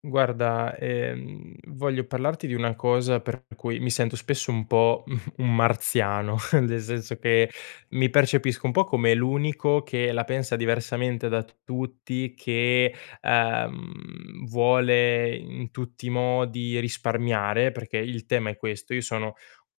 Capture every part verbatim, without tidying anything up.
Guarda, ehm, voglio parlarti di una cosa per cui mi sento spesso un po' un marziano, nel senso che mi percepisco un po' come l'unico che la pensa diversamente da tutti, che ehm, vuole in tutti i modi risparmiare, perché il tema è questo. Io sono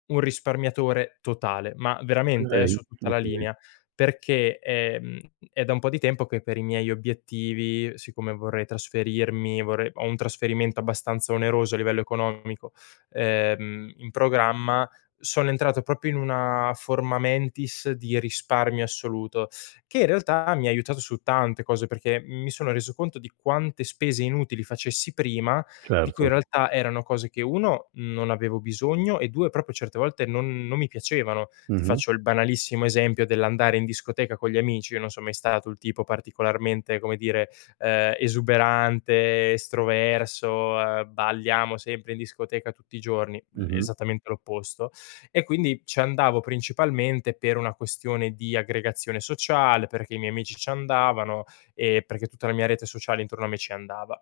un risparmiatore totale, ma veramente eh, Okay, su tutta la okay, linea, perché, ehm, è da un po' di tempo che per i miei obiettivi, siccome vorrei trasferirmi, vorrei ho un trasferimento abbastanza oneroso a livello economico, ehm, in programma, sono entrato proprio in una forma mentis di risparmio assoluto, che in realtà mi ha aiutato su tante cose, perché mi sono reso conto di quante spese inutili facessi prima di cui certo. in realtà erano cose che uno non avevo bisogno e due proprio certe volte non non mi piacevano. Ti Mh-mh, faccio il banalissimo esempio dell'andare in discoteca con gli amici, io non son mai stato il tipo particolarmente, come dire, ehm, esuberante, estroverso, ehm, balliamo sempre in discoteca tutti i giorni, l mh-mh, esattamente l'opposto. E quindi ci andavo principalmente per una questione di aggregazione sociale, perché i miei amici ci andavano e perché tutta la mia rete sociale intorno a me ci andava.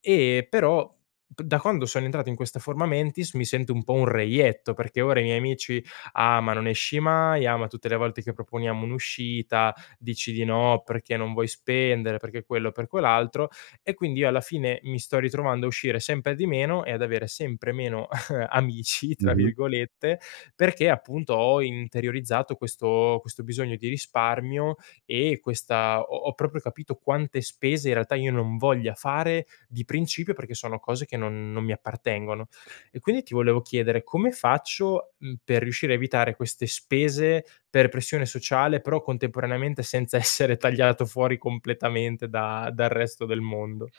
E però p da quando sono entrato in questa forma mentis mi sento un po' un reietto, perché ora i miei amici: "Ah, ma non esci mai, ah, ma tutte le volte che proponiamo un'uscita dici di no perché non vuoi spendere, perché quello, per quell'altro". E quindi io alla fine mi sto ritrovando a uscire sempre di meno e ad avere sempre meno "amici", tra mh-mh. virgolette, perché appunto ho interiorizzato questo questo bisogno di risparmio e questa ho ho proprio capito quante spese in realtà io non voglia fare di principio perché sono cose che non non mi appartengono. E quindi ti volevo chiedere come faccio, mhmm, per riuscire a evitare queste spese per pressione sociale, però contemporaneamente senza essere tagliato fuori completamente da dal resto del mondo?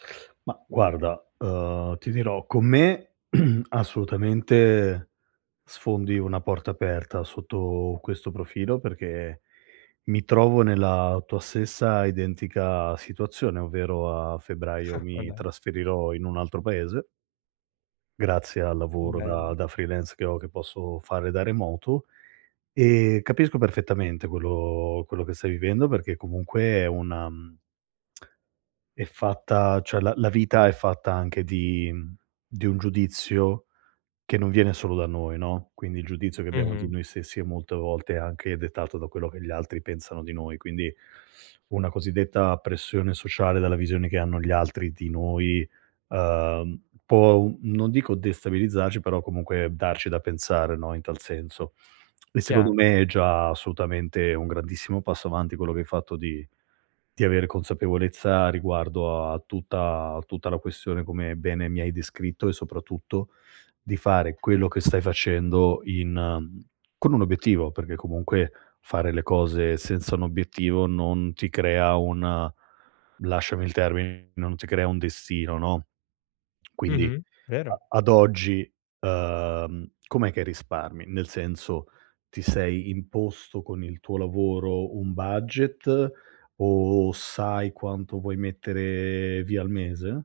Ma guarda, uhm, ti dirò, con me assolutamente sfondi una porta aperta sotto questo profilo, perché mi trovo nella tua stessa identica situazione, ovvero a febbraio Ma mi dai, trasferirò in un altro paese, grazie al lavoro da bello. da freelance che ho, che posso fare da remoto, e capisco perfettamente quello quello che stai vivendo, perché comunque è una, mhmm è fatta, cioè la la vita è fatta anche di mhmm, di un giudizio che non viene solo da noi, no, quindi il giudizio che abbiamo di Mh-mh, noi stessi è molte volte anche dettato da quello che gli altri pensano di noi, quindi una cosiddetta pressione sociale dalla visione che hanno gli altri di noi, uhm, può non dico destabilizzarci, però comunque darci da pensare, no, in tal senso. E secondo chiaro. me è già assolutamente un grandissimo passo avanti quello che hai fatto di di avere consapevolezza riguardo a tutta a tutta la questione, come bene mi hai descritto, e soprattutto di fare quello che stai facendo in mhmm, con un obiettivo, perché comunque fare le cose senza un obiettivo non ti crea un, lasciami il termine, non ti crea un destino, no, quindi Mh-mh, a vero. ad oggi, uhm, com'è che risparmi? Nel senso, ti sei imposto con il tuo lavoro un budget o sai quanto vuoi mettere via al mese?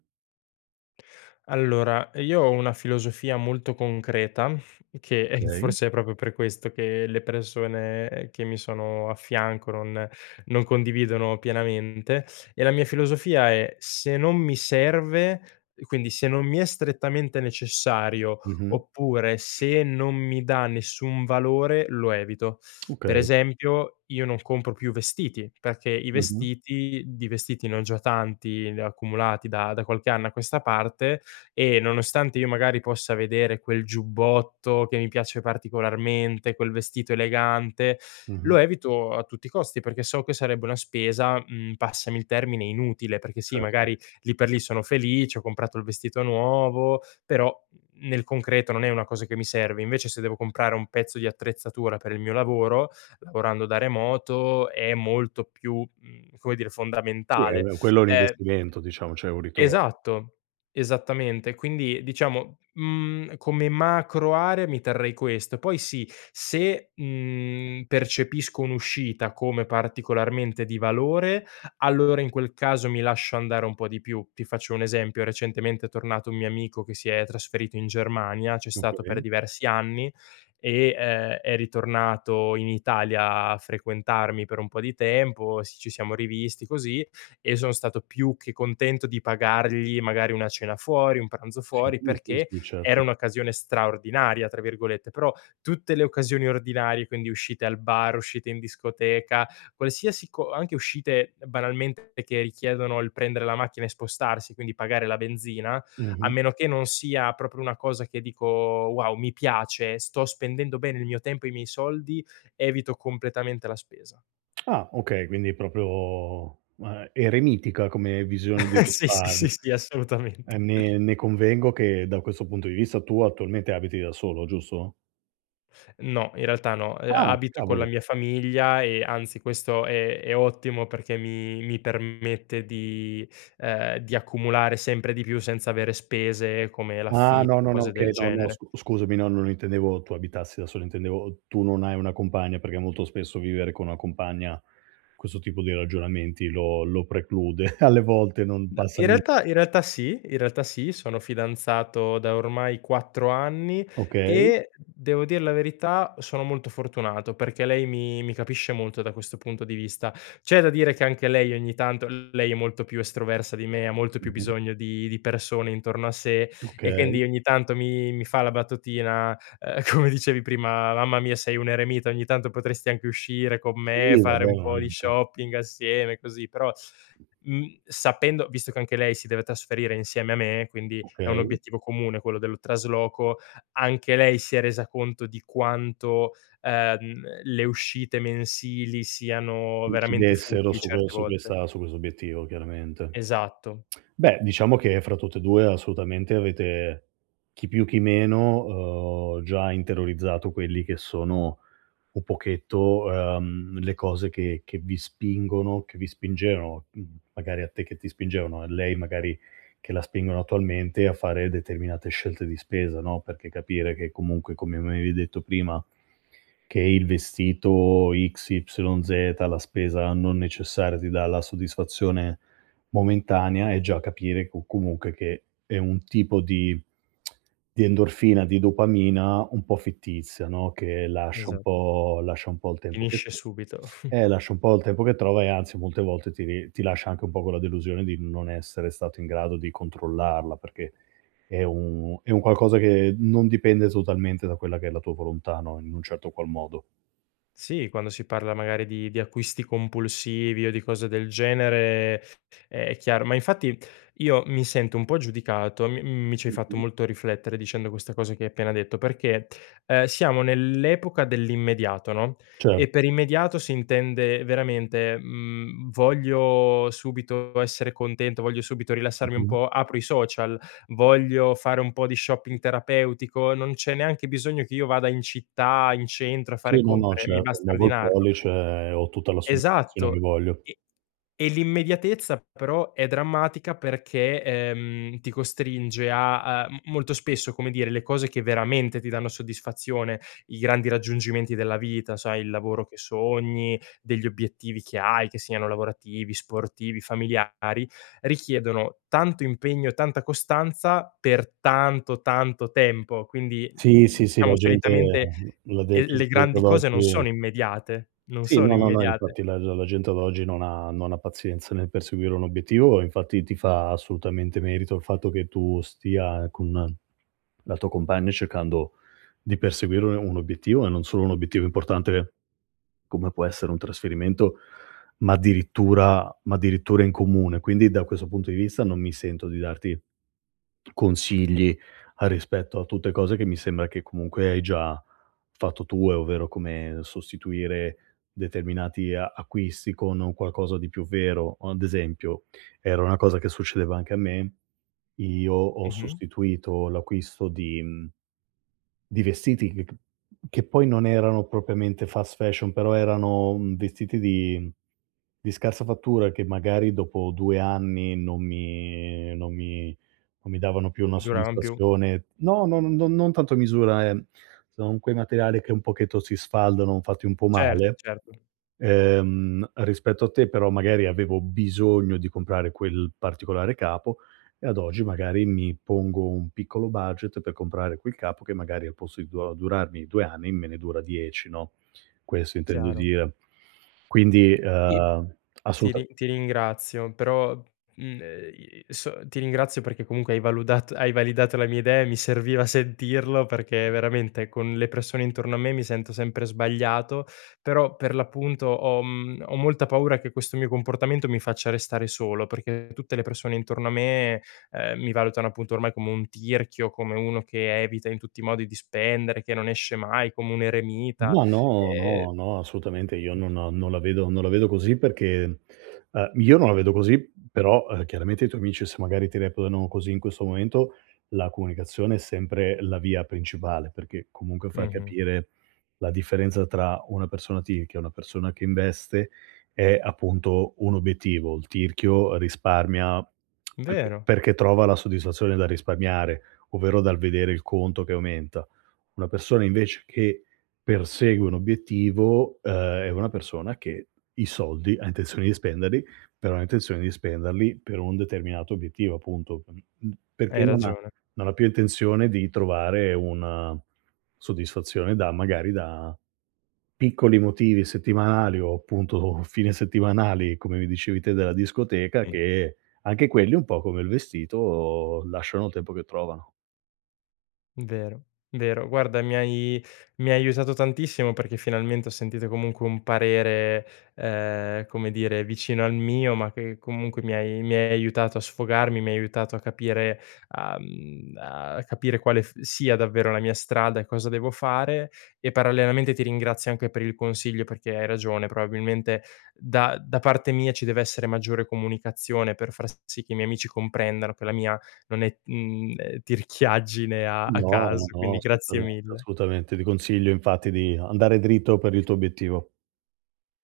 Allora, io ho una filosofia molto concreta che eh, Okay. forse è proprio per questo che le persone che mi sono a fianco non, non condividono pienamente. E la mia filosofia è se non mi serve, quindi se non mi è strettamente necessario, Mh-mh. oppure se non mi dà nessun valore, lo evito. Per Okay. esempio, io non compro più vestiti, perché i Mh-mh. vestiti, di vestiti ne ho già tanti eh, accumulati da, da qualche anno a questa parte e nonostante io magari possa vedere quel giubbotto che mi piace particolarmente, quel vestito elegante, Mh-mh. lo evito a tutti i costi perché so che sarebbe una spesa, mhmm, passami il termine, inutile, perché sì, Certo. magari lì per lì sono felice, ho comprato il vestito nuovo, però nel concreto non è una cosa che mi serve. Invece se devo comprare un pezzo di attrezzatura per il mio lavoro, lavorando da remoto, è molto più, mhmm, come dire, Sì, fondamentale. è quello è un Ehm investimento, diciamo, c'è un ritorno. Esatto, esattamente. Quindi diciamo, mhmm, come macro area mi terrei questo. Poi sì, se, mhmm, percepisco un'uscita come particolarmente di valore, allora in quel caso mi lascio andare un po' di più. Ti faccio un esempio: recentemente è tornato un mio amico che si è trasferito in Germania, c'è stato per Okay. diversi anni e, ehm, è ritornato in Italia a frequentarmi per un po' di tempo, s ci siamo rivisti così e sono stato più che contento di pagargli magari una cena fuori, un pranzo Sì, fuori, sì, perché sì, certo. era un'occasione "straordinaria" tra virgolette, però tutte le occasioni ordinarie, quindi uscite al bar, uscite in discoteca, qualsiasi co anche uscite banalmente che richiedono il prendere la macchina e spostarsi, quindi pagare la benzina, a Mh-mh. meno che non sia proprio una cosa che dico: "Wow, mi piace, sto spendendo bene il mio tempo e i miei soldi", evito completamente la spesa. Ah, okay, quindi proprio, uhm, eremitica come visione di Sì, sì, sì, risparmio. sì, assolutamente. Eh, ne ne convengo che da questo punto di vista tu attualmente abiti da solo, giusto? No, in realtà no. Ehm, Ah, abito con la cavolo. mia famiglia e anzi questo è è ottimo perché mi mi permette di ehm, di accumulare sempre di più senza avere spese come Ah, no, l'affitto, no, no, cose del okay, no, no, genere. scu scusami, no, non intendevo tu abitassi da solo, intendevo tu non hai una compagna, perché molto spesso vivere con una compagna questo tipo di ragionamenti lo lo preclude, alle volte non No, in passami realtà in realtà sì, in realtà sì, sono fidanzato da ormai quattro anni okay, e, devo dir la verità, sono molto fortunato perché lei mi mi capisce molto da questo punto di vista. C'è da dire che anche lei ogni tanto lei è molto più estroversa di me, ha molto più mh-mh, bisogno di di persone intorno a sé e okay. quindi ogni tanto mi mi fa la battutina, ehm, come dicevi prima: "Mamma mia sei un eremita, ogni tanto potresti anche uscire con me, Sì, fare vabbè, un ma po' di anche shopping assieme, così." Però Mhmm, sapendo visto che anche lei si deve trasferire insieme a me, quindi è un okay, obiettivo comune quello dello trasloco, anche lei si è resa conto di quanto, ehm, le uscite mensili siano veramente incidessero futili su que certe su volte. questa su questo obiettivo chiaramente. Esatto, Beh, diciamo che fra tutte e due assolutamente avete, chi più chi meno, uhm, già interiorizzato quelli che sono un pochetto, ehm, le cose che che vi spingono che vi spingevano, mhmm, magari a te che ti spingevano, a lei magari che la spingono attualmente a fare determinate scelte di spesa, no, perché capire che comunque, come mi avevi detto prima, che il vestito ics ipsilon zeta, la spesa non necessaria ti dà la soddisfazione momentanea. E già capire co comunque che è un tipo di di endorfina, di dopamina un po' fittizia, no, che lascia un esatto. po' lascia un po' il tempo che Finisce tro subito. eh, lascia un po' il tempo che trova e anzi molte volte ti ri ti lascia anche un po' con la delusione di non essere stato in grado di controllarla, perché è un è un qualcosa che non dipende totalmente da quella che è la tua volontà, no, in un certo qual modo. Sì, quando si parla magari di di acquisti compulsivi o di cose del genere, eh, è chiaro. Ma infatti io mi sento un po' giudicato, mi mi ci hai fatto Mh-mh. molto riflettere dicendo questa cosa che hai appena detto, perché, ehm, siamo nell'epoca dell'immediato, no, Cer e per immediato si intende veramente, mhmm, voglio subito essere contento, voglio subito rilassarmi un mh-mh. po', apro i social, voglio fare un po' di shopping terapeutico, non c'è neanche bisogno che io vada in città, in centro a fare Sì, no, no, compere, mi certo. basta Muovo il ordinarlo. pollice e ho tutta la soddisfazione che Esatto. voglio. E e l'immediatezza però è drammatica perché, ehm, ti costringe a a m molto spesso, come dire, le cose che veramente ti danno soddisfazione, i grandi raggiungimenti della vita, sai, il lavoro che sogni, degli obiettivi che hai, che siano lavorativi, sportivi, familiari, richiedono tanto impegno e tanta costanza per tanto, tanto tempo. Quindi, Sì, mhmm, sì, sì, diciamo la gente solitamente, la de ehm, le gente grandi ad cose non oggi sono immediate, non sì, sono no, no, no, immediate. infatti la la gente ad oggi non ha non ha pazienza nel perseguire un obiettivo. Infatti ti fa assolutamente merito il fatto che tu stia con la tua compagna cercando di perseguire un un obiettivo, e non solo un obiettivo importante come può essere un trasferimento, ma addirittura ma addirittura in comune. Quindi da questo punto di vista non mi sento di darti consigli a rispetto a tutte cose che mi sembra che comunque hai già fatto tue, ovvero come sostituire determinati a acquisti con un qualcosa di più vero. O ad esempio, era una cosa che succedeva anche a me, io ho Mh-mh. sostituito l'acquisto di mhmm, di vestiti che che poi non erano propriamente fast fashion, però erano, mhmm, vestiti di di scarsa fattura che magari dopo due anni non mi non mi non mi davano più una Dura più. soddisfazione. No, no, no, no, non tanto a misura, ehm, sono quei materiali che un pochetto si sfaldano, fatti un po' Certo, male. certo, Ehm, rispetto a te però magari avevo bisogno di comprare quel particolare capo e ad oggi magari mi pongo un piccolo budget per comprare quel capo che magari al posto di du durarmi due anni me ne dura dieci, no, questo intendo chiaro. dire. Quindi, I ehm, Ti assoluta ri ti ringrazio, però, mhmm, ehm, i so ti ringrazio perché comunque hai valudat hai validato la mia idea e mi serviva sentirlo perché veramente con le persone intorno a me mi sento sempre sbagliato, però per l'appunto ho mhmm, ho molta paura che questo mio comportamento mi faccia restare solo, perché tutte le persone intorno a me, ehm, mi valutano appunto ormai come un tirchio, come uno che evita in tutti i modi di spendere, che non esce mai, come un eremita, ma no, ehm no, no, assolutamente io non non la vedo non la vedo così, perché, ehm, io non la vedo così. Però, ehm, chiaramente i tuoi amici se magari ti reputano così in questo momento, la comunicazione è sempre la via principale, perché comunque far mh-mh, capire la differenza tra una persona T I C e una persona che investe è appunto un obiettivo. Il tirchio risparmia perché vero, perché trova la soddisfazione dal risparmiare, ovvero dal vedere il conto che aumenta. Una persona invece che persegue un obiettivo, ehm, è una persona che i soldi ha intenzione di spenderli, però ha intenzione di spenderli per un determinato obiettivo appunto, mhmm, mhmm, perché hai non ha ragione. non ha più intenzione di trovare una soddisfazione da magari da piccoli motivi settimanali o appunto fine settimanali, come mi dicevi te della discoteca, che anche quelli un po' come il vestito lasciano il tempo che trovano. Vero, vero. Guarda, mi hai mi hai aiutato tantissimo perché finalmente ho sentito comunque un parere, ehm, come dire, vicino al mio, ma che comunque mi hai mi hai aiutato a sfogarmi, mi hai aiutato a capire a mhmm, a capire quale f sia davvero la mia strada e cosa devo fare, e parallelamente ti ringrazio anche per il consiglio perché hai ragione, probabilmente da da parte mia ci deve essere maggiore comunicazione per far sì che i miei amici comprendano che la mia non è mhmm, ehm, tirchiaggine a a No, caso, no, quindi grazie assolutamente, mille. assolutamente. Ti consiglio infatti di andare dritto per il tuo obiettivo.